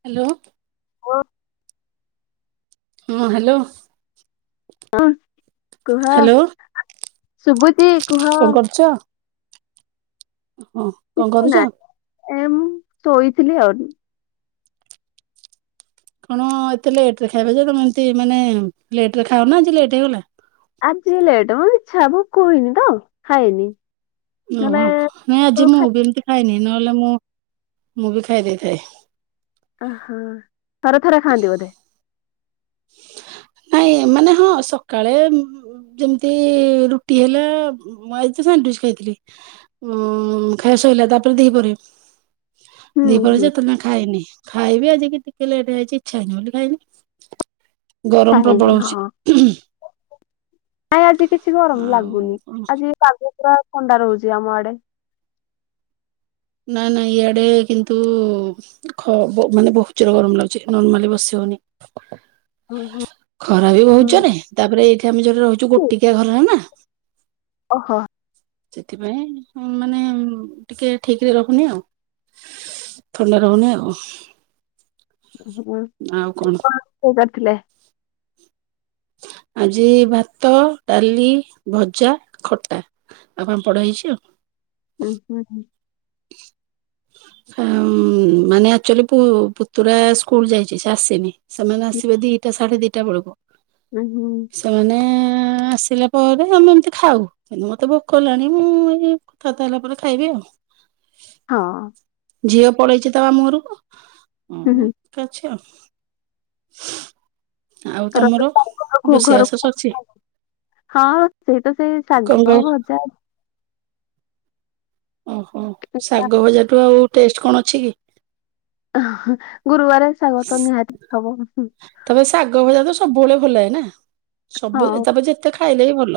Hello. ଓ ହଁ hello. [inaudible] କୁହ, ହ୍ୟାଲୋ ଶୁଭୁଚି? କଣ କରୁଛ? ହଁ କଣ ନା କରୁଚ? ଏ ମୁଁ ଶୋଇଥିଲି ଆଉ। କଣ ଏତେ ଲେଟ ରେ ଖାଇବଯେ ତମେ ଏମତି ମାନେ ଲେଟ ରେ ଖାଇଅନା ଆଜି ଲେଟ୍ ହେଇଗଲା? ଆଜି ଲେଟ୍ ମ ଇଛା ଭୁକ ହେଇନି ତ ଖାଇନି। ଓହୋ ନହେଲେ ନାଇଁ ଆଜି ସବୁ ମୁଁ ଖାଇ ବି ଏମିତି ଖାଇନି। ନହେଲେ ମୁଁ ମୁଁ ବି ଖାଇ ଦେଇଥାଏ। ଅ ହ ଥରେଥରେ ଖାଆନ୍ତିି ବଧେ? ନାଇଁ ମାନେ ହଁ ସକାଳେ ଯେମତି ରୁଟି ହେଲା ମୁ ଆଇ ତ ସାଣ୍ଡୁଇଚ୍ ଖାଇଥିଲି। ଉଁ ଖାଇବା ସଇଲା ତାପରେ ଦିହିପହରେ ହୁଁ ଦିହିପହରେ ହୁଁ ଯେ ଏତୋଳ ଯାଏଁ ଖାଇନି। ଖାଇବି ଆଜି କି ଟିକେ ଲେଟ ହେଇଚି। ଇଚ୍ଛା ହେଇନି ବୋଲି ଖାଇନି। ଗରମ ନାହିଁ ପ୍ରବଳ କି ହଉଛି। ହଁ, ନାଇଁ ଆଜି କିଛି ଗରମ ଲାଗୁନି ଆଉ କଣ ଆଜି ପାଗ ପୁରା ଥଣ୍ଡା ରହୁଚି ଆମ ଆଡ଼େ। ନାଁ ନାଁ ଇଆଡ଼େ କିନ୍ତୁ ଖ ବୋ ମାନେ ବୋହୁତ ଜୋରେ ଗରମ ଲାଗୁଚି ନର୍ମାଲି ବସି ହଉନି। ହୁଁ ହୁଁ ଖରା ବି ବୋହୁତ୍ ଜୋରେ ତାପରେ ଏଇଠି ଆମେ ଯୋଉଠି ରହୁ ଚୁ ହୁଁ ଗୋଟିକିଆ ଘର ହେ ନା। ଓହୋ। ସେଥିପାଇଁ ଉଁ ମାନେ ଟିକେ ଠିକରେ ରହୁନି ଆଉ ଥଣ୍ଡା ରହୁନି ଆଉ। ଆଉ କଣ ହୁଁ- ତିଲେ ଆଜି ଭାତ ଡାଲି ଭଜା ଖଟା ଆଉ ପାମ୍ପଡ ହେଇଚି ଆଉ। ଉଁ ହୁଁ ହୁଁ। ଅ ମାନେ ଆକ୍ଚୁଆଲି ପୁ ପୁତୁରା ସ୍କୁଲ ଯାଇଚି ସେ ଆସିନି। ସେମାନେ ଆସିବେ ଦିଟା ସାଢେ ଦିଟା ବେଳୁକୁ ହୁଁ ହୁଁ ସେମାନେ ଆଁ ଆସିଲା ପରେ ଆମେ ଏମତି ଖାଉ କିନ୍ତୁ ମତେ ଭୋକ ହେଲାଣି ମୁଁ ଏଇ କଥାବାର୍ତ୍ତା ହେଲା ପରେ ଖାଇବି ଆଉ। ହଁ ଝିଅ ପଳେଇଚି ତା ମାମୁଘରୁକୁ ଅ ହୁଁ ମୁଁ ହୁଁ ଏକା ଅଛି ଆଉ। [unintelligible] ରଜ ତମର ତ [inaudible] ରୋଷେଇବାସ ସରିଛି ହଁ ସେଇ ତ ସେଇ କଣ ଶାଗ କହ ଭଜା ଓହୋ ଶାଗ ଭଜାଠୁ ଆଉ ଟେଷ୍ କଣ ଅଛି କି? ଅହଁ ଗୁରୁବାରେ ଶାଗ ତ ନିହାତି ହବ। ସବୁଅଳେ ଭଲ ଲାଗେ ନାଁ। ସବୁ ହଁ ତା ପରେ ଯେତେ ଖାଇଲେ ବି ଭଲ।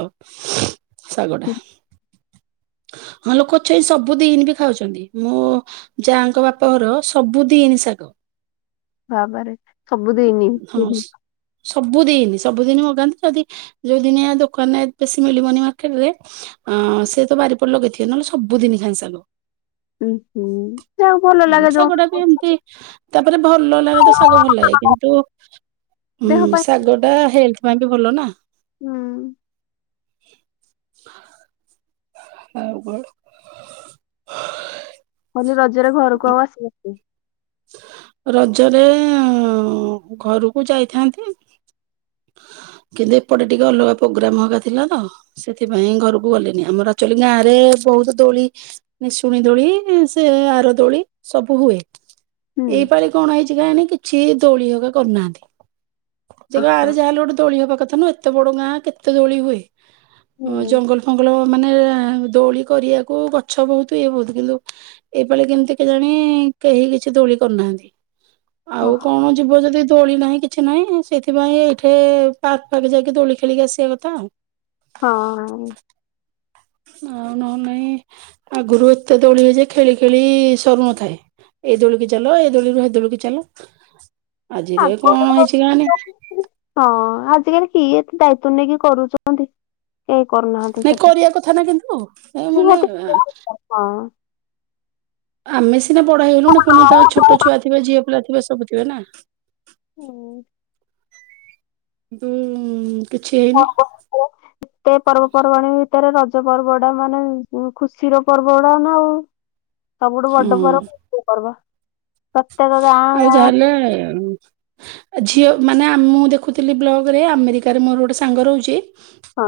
ଶାଗଟା। କି ହଁ ଲୋକ ଅଛଇ ସବୁ ଦିନି ବି ଖାଉଚନ୍ତି ମୋ ଯାଙ୍କ ବାପା ଘର ସବୁ ଦିନି ଶାଗ। ବାବାରେ ସବୁ ଦିଇନି। ସବୁଦିନି ସବୁଦିନି ମଗାନ୍ତି ଯଦି ଯୋଉ ଦିନିଆ ଦୋକାନେ ବେଶୀ ମିଳିବନି ମାର୍କେଟରେ ଅଁ ସେ ତ ବାରିପଟେ ଲଗେଇଥିବେ ନହେଲେ ସବୁଦିନି ଖାଆନ୍ତି ଶାଗ। ଉଁ ହୁଁ ଯାହାକୁ ଭଲ ଲାଗେ ଯୋଉ [inaudible] ରେ ଭଲ ଲାଗେ ତ ଶାଗ ଭଲ ଲାଗେ କିନ୍ତୁ ଉଁ ଦେହ ପାଇଁ ଶାଗଟା ହେ ହେଲଥ ପାଇଁ ବି ଭଲ ନାଁ। ହୁଁ। [inaudible] ଆଉ କଣ? [unintelligible] ନିଜର ଘରକୁ ଆଉ ଆସିବୁକି? ରଜରେ ଘରକୁ ଯାଇଥାନ୍ତି କିନ୍ତୁ ଏପଟେ ଟିକେ ଅଲଗା ପୋଗ୍ରାମ ହରିକା ଥିଲା ତ, ସେଥିପାଇଁ ଘରକୁ ଗଲେନି ଆମର ଆକଚୁଆଲି ଗାଁ ରେ ବହୁତ ଦୋଳି, ନିଶୁଣି ଦୋଳି ସେ ଆର ଦୋଳି ସବୁ ହୁଏ। ଏଇ ହୁଁ। ପାଳି କଣ ହେଇଚି କେ ଆଣେ? ଛି ଦୋଳି ହରିକା କରିନାହାନ୍ତି। ସେ ଓହୋ। ଗାଁରେ ଯାହା ହେଲେ ଗୋଟେ ଦୋଳି ହବା କଥା ନା। କେତେ ବଡ ଗାଁ? କେତେ ଦୋଳି ହୁଏ? ଅ ହୁଁ ଜଙ୍ଗଲ ଫଙ୍ଗଲ। ମାନେ ଦୋଳି କରିବାକୁ ଗଛ ବହୁତ ଇଏ ବହୁତ। କିନ୍ତୁ ଏଇପାଳି କେମିତି କେ ଜାଣି କେହି କିଛି ଦୋଳି କରୁନାହାନ୍ତି। ଓ ଆଉ କଣ ଯିବ ଯଦି ଦୋଳି ନାହିଁ କିଛି ନାହିଁ, ସେଥିପାଇଁ ଏଇଠି ପାର୍କରେ ଯାଇକି ଦୋଳି ଖେଳିକି ଆସିବା କଥା ଆଉ। ହଁ। ଆଉ ନ ହେଲେ ନାଇଁ, ଆଗରୁ ଏତେ ଦୋଳିି ହଏ ଯେ ଖେଳି ଖେଳି ସରୁନଥାଏ। ଏଇ ଦୋଳିିକି ଚାଲ, ଏଇ ଦୋଳିରୁ ଏ ଦୋଳିିକି ଚାଲ। ହଁ, ଆଜିରେ କଣ ହେଇଛି କେଜାଣି ଆଜିକାଲି କି ଏତେ ଦାୟିତ ତୁ ନେଇକି କରୁଚନ୍ତି। ଏ କରିବା କଥା ନା କିନ୍ତୁ ଏ ନିହାତି ମାନେ- ଆମି ସିନା ବଡ ହେଇଗଲୁଣି, ପୁଣି ତ ଛୋଟ ଛୁଆ ଥିବେ, ଝିଅ ପିଲା ଥି ରେ ସବୁଥିବେ ନା। ଉଁ। ଦୁଁ କିଛି ହେଇନି। କଉ ପର୍ବପର୍ବାଣୀ ଭିତରେ ରଜ ପର୍ବଟା ମାନେ ଉଁ ଖୁସିର ପର୍ବ ଗଡା ନା ଆଉ। ସବୁଠୁ ହଁ ବଡ ପର୍ବ [inaudible] ପର୍ବ। ପ୍ରତ୍ୟେକ ଗାଁ ଆଉ ଗାଁ ଯାହେଲେ ଏ ଝିଅ ମାନେ ଆମ ମୁଁ ଦେଖୁଥିଲି ବ୍ଲଗରେ, ଆମେରିକାରେ ମୋର ଗୋଟେ ସାଙ୍ଗ ରହୁଚି। ହାଁ।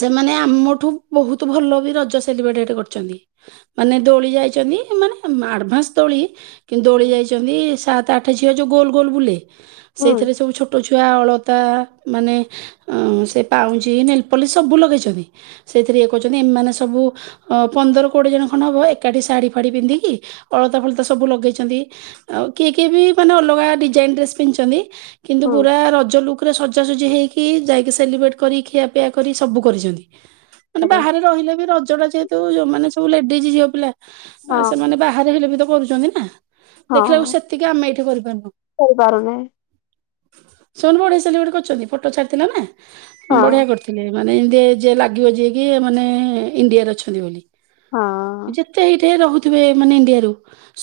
ସେମାନେ ଆମଠୁ ବହୁତ ଭଲ ବି ରଜ ସେଲିବ୍ରେଟ ହେଠେ କରୁଚନ୍ତି ।ମାନେ ଦୋଳି ଯାଇଚନ୍ତି, ମାନେ ଆଡଭାନ୍ସ ଦୋଳି କିନ୍ତୁ ଦୋଳି ହୁଁ। ଯାଇ କି ସାତ ଆଠ ଝିଅ ଯଉ ଗୋଲ ଗୋଲ ବୁଲେ। ହୁଁ ସେଇଥିରେ ସବୁ ଛୋଟ ଛୁ କେ ଅଳତା ମାନେ ଅ ସେ ପାଉଁଜି, ନେଲପଲିସ ସବୁ ଲଗେଇଚନ୍ତି। ସେଇଥିରେ ଇଏ କହୁଚନ୍ତି, ଏମାନେ ସବୁ ପନ୍ଦର କୋଡ଼ିଏ ଜଣ ଖଣ୍ଡ ହେବ ଏକାଠି ଶାଢ଼ୀଫାଢ଼ୀ ପିନ୍ଧିକି ଅଳତା ଫଳତା ସବୁ ଲଗେଇଚନ୍ତି। ଆଉ କିଏ କିଏ ବି ମାନେ ଅଲଗା ଡିଜାଇନ୍ ଡ୍ରେସ୍ ପିନ୍ଧଛନ୍ତି। କିନ୍ତୁ ହୁଁ ପୁରା ରଜ ଲୁକ୍ ରେ ସଜାସଜି ଯିଏ ହେଇକି ଯାଇକି ସେଲିବ୍ରେଟ୍ କରି ଖିଆପିଆ କରି ସବୁ କରିଚନ୍ତି। ମାନେ କରେ ବାହାରେ ରହିଲେ ବି ରଜ ଟା ଯେହେତୁ ଯୋଉମାନେେ ସବୁ ଲେଡିସି ଯୋ ଉଲା ହଁ ସେମାନେ ବାହାରେ ହେଲେ ବିତ କରୁଚନ୍ତି ନା। ହଁ ଦେଖିଲାକୁ ସେତିକି ଆମେ ଏଇଠି କରିପାରୁନୁ। କରିପାରୁନି ସେମାନେ ବଢ଼ିଆ ସେଲିବ୍ରେଟ କରିଚନ୍ତି ଫଟୋ ଛାଡ଼ିଥିଲା ନା। ହଁ। ବଢିଆ କରିଥିଲେ। ମାନେ ଏମିତି ଯେ ଲାଗିବ ଯିଏ କି ମାନେ ଇଣ୍ଡିଆରେ ଅଛନ୍ତି ବୋଲି। ହଁ ଯେତେ ହେଇଠେ ରହୁ ଥିବେ ମାନେ ଇଣ୍ଡିଆରୁ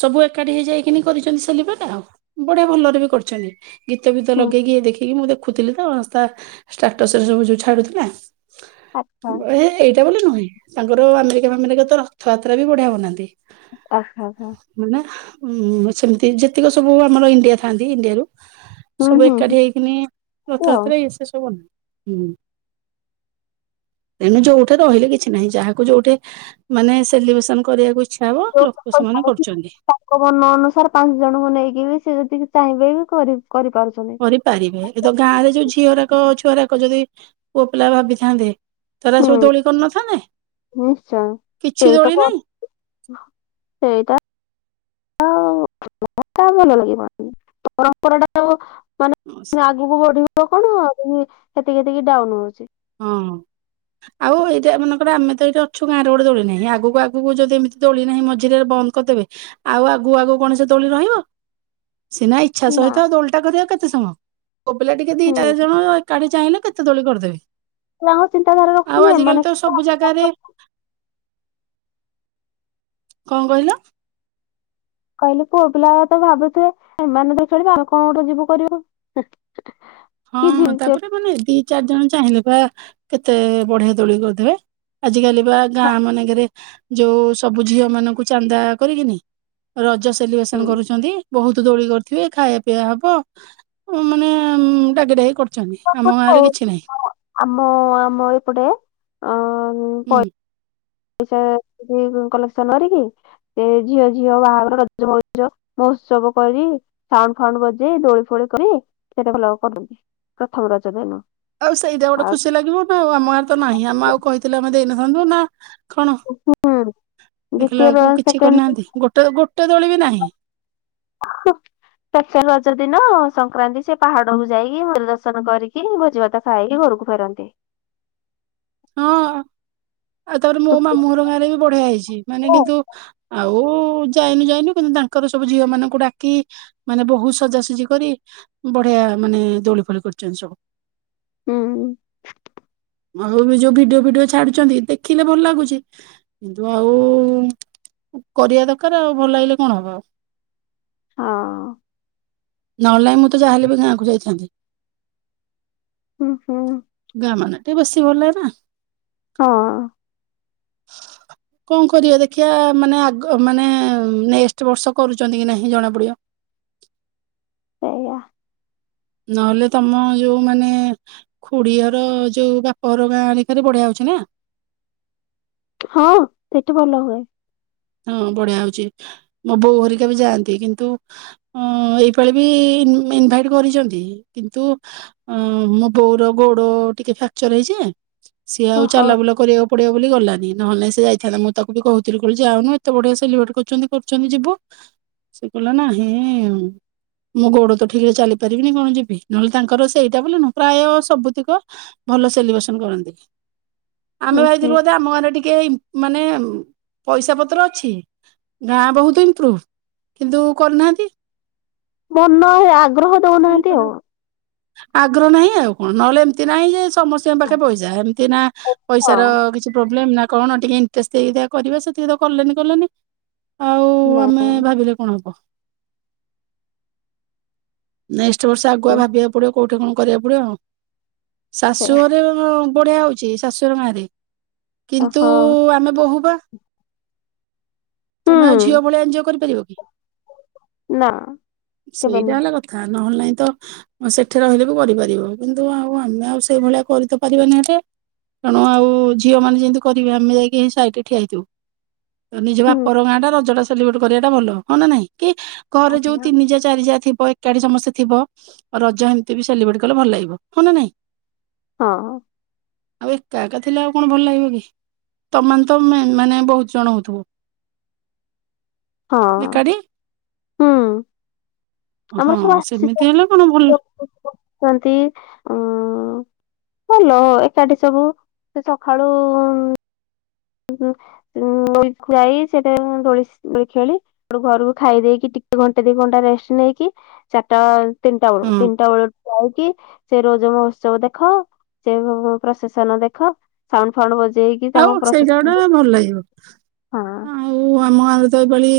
ସବୁ ଏକାଠି ହେଇଯାଇ କେମି କରିଚନ୍ତି ସେଲିବ୍ରେଟ, ଆଉ ବଢିଆ ଭଲରେ ବି କରିଛନ୍ତି। ଗୀତ ଫିତ ହୁଁ ଲଗେଇକି ଇଏ ଦେଖିକି ମତେ ଦେଖିଥିଲି ତ ତା ଷ୍ଟାଟସରେ ସବୁ ଯଉ ଛାଡୁଥିଲା। ଆଚ୍ଛା ହେ ହେଇଟା ବୋଲି ନୁହଁ ତାଙ୍କର ଆମେରିକା ଫାମେରିକା ତ ରଥଯାତ୍ରା ବି ବଢିଆ ହଉନାହାନ୍ତି। ଓ ହ ହ। ହୁଁ ସେମିତି ଯେତିକି ସବୁ ଆମର ଇଣ୍ଡିଆ ଥାଆନ୍ତି ଇଣ୍ଡିଆରୁ ହୁଁ ସବୁ ହୁଁ ଏକାଠି ଏମିତି ହେଇକିନି ଆଉ। ରଥଯାତ୍ରା ଏସ ସବୁ ହୁଁ ତେଣୁ ଯୋଉଠି ରହିଲେ କିଛି ନାହିଁ ଯାହାକୁ ଯୋଉଠି ମାନେ ସେଲିବ୍ରେସନ କରିବାକୁ ଇ ଇଛା ହବ ଯୋଉ ଲୋକ ସେମାନେ ଜାଣିଥିବେ କରୁଛନ୍ତି। ତାଙ୍କ ମନ ଅନୁସାରେ ପାଞ୍ଚ ଜଣଙ୍କୁ ନେଇକି ହି ସେ ଯଦିକି ଚାହିଁବେ ବି କରି କରିପାରୁଛନ୍ତି। କରିପାରିବେ ଏ ତ ଗାଁ ରେ ଯୋଉ ଝିଅରାକ ଛୁଆରା ଯଦି ପୁଅ ପିଲା ଭାବିଥାନ୍ତେ। ସେରା ସବୁ ହୁଁ ଦୋଳିି କରିନଥାନ୍ତେ। ନିଶ୍ଚୟ କିଛି ସେଇଟା ଦୋଳି ନାହିଁ ସେଇଟା ଭଲ ଲାଗିବ ପରମ୍ପରା ଟା ମାନେ ଆଗକୁ ବଢିବ କଣ ଆହୁରି ସେତିକି ସେତିକି ଡାଉନ୍ ହଉଛି। ହଁ ଆଉ ଏଇଟା ମନେକର ଆମେ ତ ଏଇଟି ଅଛୁ ଗାଁରେ ଗୋଟେ ଦୋଳି ନାହିଁ ଆଗକୁ ଆଗକୁ ଯଦି ଏମିତି ଦୋଳି ନାହିଁ ମଝିରେ ବନ୍ଦ କରିଦେବେ ଆଉ ଆଗୁ ଆଗୁ କୌଣସି ଦୋଳି ରହିବ। ସିନା ଇଚ୍ଛା ନା ସହିତ ଆଉ ଦୋଳିଟା କରିବା କେତେ ସମ ପୁଅ ପିଲା ଟିକେ ଦି ହୁଁ ଚାରି ଜଣ ଏକାଠି ଚାହିଁଲେ କେତେ ଦୋଳି କରିଦେବେ। ଯାହା ଚିନ୍ତାଧାରା ଆଉ ରଖୁଛନ୍ତି ଆଜିକାଲି ଏମାନେ। ତ ସବୁ ଜାଗାରେ କଣ କହିଲ? କହିଲି ପୁଅପିଲା ତ ଭାବୁଥିବେ ଏମାନେ ତ ଖେଳିବେ ଆଉ କଣ ଗୋଟେ ଯିବୁ କରିବୁ। ହଁ ତାପରେ ମାନେ ଦି ଚାରି ଜଣ। ଚାହିଁଲେ ପା କେତେ ବଢିଆ ଦୋଳି କରିଦେବେ ଆଜିକାଲି। [inaudible] ଗାଁଆ ମାନେଙ୍କରେ ଯୋଉ, ସବୁ ଝିଅମାନଙ୍କୁ ଚାନ୍ଦା କରିକିନି ରଜ। ସେଲିବ୍ରେସନ୍ କରୁଛନ୍ତି। ବହୁତ ଦୋଳି କରିଥିବେ ଖାଇବା ପିଇବା ହବ ମାନେ [unintelligible] ଆମ ଗାଁରେ କିଛି ନାହିଁ [inaudible] ଆମ ଆମ ଏପଟେ। ଅ ହୁଁ। ପଇସା [inaudible] କଲେକ୍ସନ୍ କରିକି ସେ ଝିଅ ଝିଅ ବାହାଘର ରଜ ମଉଜ ମହୋତ୍ସବ କରି ସାଉଣ୍ଡଫାଉଣ୍ଡ ବଜେଇ ଦୋଳିଫୋଳି କରି କେତେ ଭଲ କରନ୍ତି ପ୍ରଥମ ରଜ ଦିନ। ଆଉ ସେଇଟା ଗୋଟେ ଆଉ ଖୁସି ଲାଗିବ ନା ଆମ ଗାଁଆରେ ତ ନାହିଁ ଆମେ ଆଉ କହିଥିଲେ ଆମେ ଦେଇନ ଥାନ୍ତୁ ନା କଣ ହୁଁ, ଦେଖିଲା ଦ୍ଵିତୀୟର ବେଳକୁ କିଛି ସେକେଣ୍ଡ୍, କରିନାହାନ୍ତି ଗୋଟେ ଗୋଟେ ଦୋଳି ବି ନାହିଁ ହୁଁ ସେକେଣ୍ଡ ରଜ ଦିନ ସଂକ୍ରାନ୍ତି ସେ ପାହାଡକୁୁ ଯାଇକି ମନ୍ଦିର ଦର୍ଶନ କରିକି ଭୋଜିଭାତ ଖାଇକି ଘରକୁ ଫେରନ୍ତି। ହଁ ଆଉ ତାପରେ ମୋ ମାମୁଁ ଘର ଗାଁରେ ବି ବଢିଆ ହେଇଛି, ମାନେ ହୁଁ କିନ୍ତୁ ଆଉଉଉ ଯାଇନୁ ଯାଇନୁ କିନ୍ତୁ ତାଙ୍କର ସବୁ ଝିଅମାନଙ୍କୁ ଡାକି ମାନେ ବହୁ ସଜାସଜି କରି ବଢିଆ ମାନେ ଦୋଳିଫୋଳି କରିଛନ୍ତି ସବୁ। ହୁଁ [inaudible] ଯୋଉ ଭିଡିଓଫିଡିଓ ଛାଡୁଛନ୍ତି ଦେଖିଲେ ଭଲ ଲାଗୁଛି, କିନ୍ତୁ ଆଉ କରିବା ଦରକାର ଆଉ ଭଲ ଲାଗିଲେ କଣ ହବ ଆଉ। ହଁ ନହେଲେ ନାଇଁ ମୁଁ ତ ଯାହାହଲେ ବି ଗାଁଆକୁ ଯାଇଥାନ୍ତି। ହୁଁ ହୁଁ। ଗାଁ ମାନେ ଟିକେ ବେଶୀ ଭଲ ନା। ହଁ କଣ କରିବା ଦେଖିବା ମାନେ ଆଗ ମାନେ ନେକ୍ସଟ୍ ବର୍ଷ କରୁଛନ୍ତି କି ନାହିଁ ଜଣା ପଡିବ। ସେଇଆ ନହେଲେ ତମ ଯୋଉ ମାନେ ଖୁଡ଼ି ଘର ଯୋଉ ବାପଘର ଗାଁଆ ଆଡିକରେ ବଢିଆ ହଉଛି ନା। ହଁ ସେଠି ଭଲ ହୁଏ। ହଁ ବଢିଆ ହଉଛି, ମୋ ବୋଉ ହରିକା ବି ଯାଆନ୍ତି କିନ୍ତୁ ଏଇପାଳି ବି ଇନଭାଇଟ୍ କରିଛନ୍ତି କିନ୍ତୁ ଉଁ ଉଁ ମୋ ବୋଉର ଗୋଡ ଟିକେ ଫ୍ୟାକ୍ଚର୍ ହେଇଛି ନା। ସିଏ ଆଉ ଓହୋ ଚାଲାବୁଲା କରିବା ପଡିବ ବୋଲି ଗଲାନି, ନହେଲେ ସେ ଯାଇଥାନ୍ତା ମୁଁ ତାକୁ ବି କହୁଥିଲି କୁଲ୍ ଯାଉନୁ ଏତେ ବଢିଆ ସେଲିବ୍ରେଟ୍ କରୁଛନ୍ତି କରୁଛନ୍ତି ଯିବୁ, ସେ କହିଲା ନାହିଁଇଇ ମୁଁ ଗୋଡ ତ ଠିକରେ ଚାଲିପାରିବିନି କଣ ଯିବି ନହେଲେ ତାଙ୍କର ସେଇଟା ବୋଲି ନୁହଁ ପ୍ରାୟ ସବୁତିକ ଭଲ ସେଲିବ୍ରେସନ୍ କରନ୍ତି। ହୁଁ ଆମେ ହୁଁ ଭାବିଥିଲୁ ବୋଧେ ଆମ ଗାଁରେ ଟିକେ। [inaudible] ମାନେ ପଇସା ପତ୍ର ଅଛି ଗାଁ ବହୁତ ଇମମ୍ପ୍ରୁ ଭ କିନ୍ତୁ କରିନାହାନ୍ତି। ବନ ନ ଆଗ ଗ୍ରହ ଦଉନାହାନ୍ତି ଆଉ। ଆଗ୍ର ନାହିଁ ଆଉ କଣ ନହେଲେ ଏମିତି ନାହିଁ ଯେ ସମସ୍ତଙ୍କ ପାଖେ ପଇସା ଏମିତି ନା ହଁ ପଇସାର କିଛି ପ୍ରୋବ୍ଲେମ ନା କଣ ଟିକେ ଇଣ୍ଟରେଷ୍ଟ ହେଇକି କରିବା ସେତିକି ତ କଲେନି କଲେନି ଆଉ ଆମେ ନାଇଁ ଭାବିଲେ କଣ ହବ। ନଇ ଚୋର୍ସ ଆଗୁଆ ହୁଁ ଭାବିବାକୁ ପଡିବ। କଉଠି କଣ କରିବାକୁ ପଡିବ ଆଉ। [inaudible] ଶାଶୁ ସେଇଆ ଘରେ ବଢିଆ ହଉଛି ଶାଶୁୁର ଘର ଗାଁ ରେ। କିନ୍ତୁ ହଁ ଆମେ ବୋହୂ ବା ହୁଁ ତମେ ଆଉ ଝିଅ ଭଳିଆ ଏଞଜୟ କରିପାରିବ। କି? ନା କେବେ ସେଇଟା ନୁହେଁ। ହେଲା କଥା ନହେଲେ ନାହିଁ ତ ସେଠି ରହିଲେ ବି କରିପାରିବ କିନ୍ତୁ ଆଉ ଆମେ ଆଉ ସେଇଭଳିଆ କରି ତ ପାରିବାନି ହେଟେ ତେଣୁ ଆଉ ଝିଅ ମାନେ ଯେମିତି କରିବେ ଆମେ ଯାଇକି ସାଇଟରେ ଠିଆହେଇଥିବୁ। ତ ନିଜ ହୁଁ ବାପର ଗାଁ ଟା ରଜଟା ସେଲିବ୍ରେଟ୍ କରିବାଟା ଭଲ ହଁ ନା ନାଇଁ। କି ଘରେ ଯୋଉ ତିନି ଯା ଚାରି ଯା ଥିବ ଏକାଠି ସମସ୍ତେ ଥିବ ରଜ ଏମିତି ବି ସେଲିବ୍ରେଟ କଲେ ଭଲ ଲାଗିବ ହଁ ନା ନାଇଁ। ହଁ। ଆଉ ଏକା ଏକା ଥିଲେ ଆଉ କଣ ଭଲ ଲାଗିବ କି ତମେ ମାନେ ତ ମେନ୍ ମେନ୍ ବହୁତ ଜଣ ହଉଥିବ। ହଁ ଏକାଠି ହୁଁ। [inaudible] ଆମର ହଁ ସବୁ ସେମିତି ହେଲେ କଣ ଭଲ ଆସିଛନ୍ତି [unintelligible] ଉଁ ଭଲ ଏକାଠି ସବୁ ସେ ସଖାଳୁ ଯାଇ ସେଟା ଦୋଳି ଖେଳି ଗୋଟେ ଘରକୁ ଖାଇ ଦେଇକି ଟିକେ ଘଣ୍ଟା ଦି ଘଣ୍ଟା ରେଷ୍ଟ ନେଇକି ଚାରିଟା ତିନିଟା ବେଳୁ ହଁ ତିନିଟା ବେଳ ଯାଇକି ସେ ରୋଜ ମହୋତ୍ସବ ଦେଖ ସେ ପ୍ରସେସନ ଦେଖ ସାଉଣ୍ଡ ଫାଉଣ୍ଡ ବଜ୍- ଦେଇକି ତାଙ୍କ ପ୍ରସେସ୍ ଟା ଭଲ ଲାଗିବ ଆଉ ଆମ ଗାଆଁ ରେ ତ ଏ ପାଳି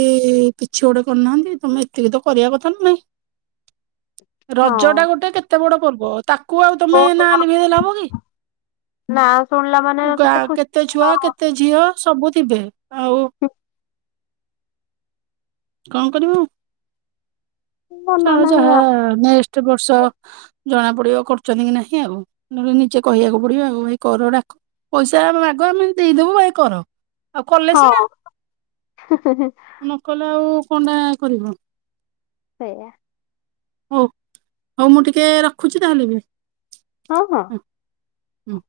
କିଛି ଗୋଟେ କରୁନାହାନ୍ତି ତମେ ଏତିକି ତ କରିବା କଥା ନା ନାଇଁ। ହଁ ରଜ ଟା ଗୋଟେ କେତେ ବଡ ପର୍ବ ତାକୁ ଆଉ ତମେ ବହୁତ ନାଁ ଲିଭେଇଦେଲେ ହବ କି ନା ଶୁଣିଲା ମାନେ ଗା ଖୁସି କେତେ ଛୁଆ କେତେ ଝିଅ? ସବୁ ଥିବେ। ଆଉ ହଁ, କଣ କରିବୁ? ମନ ଚାହ ନାହିଁ ଯାହା ଆଉ ନେକ୍ସଟ ବର୍ଷ ଜଣା ପଡିବ କରୁଛନ୍ତି କି ନାହିଁ ଆଉ, ନହେଲେ ନିଜେ କହିବାକୁ ପଡିବ ଆଉ ଏଇ କରଡ଼ା କୁ ପଇସା ଆଗ ଆମେ ଦେଇଦବୁ ଭାଇ କର । ଆଉ କଲେ ସିନା, ହଁ ନ କଲେ ଆଉ କଣ୍ଟା କରିବ ଏଇଆ ହଉ, ହଉ ମୁଁ ଟିକେ ରଖୁଛି ତାହେଲେ ବି ହଁ ହଁ ହମ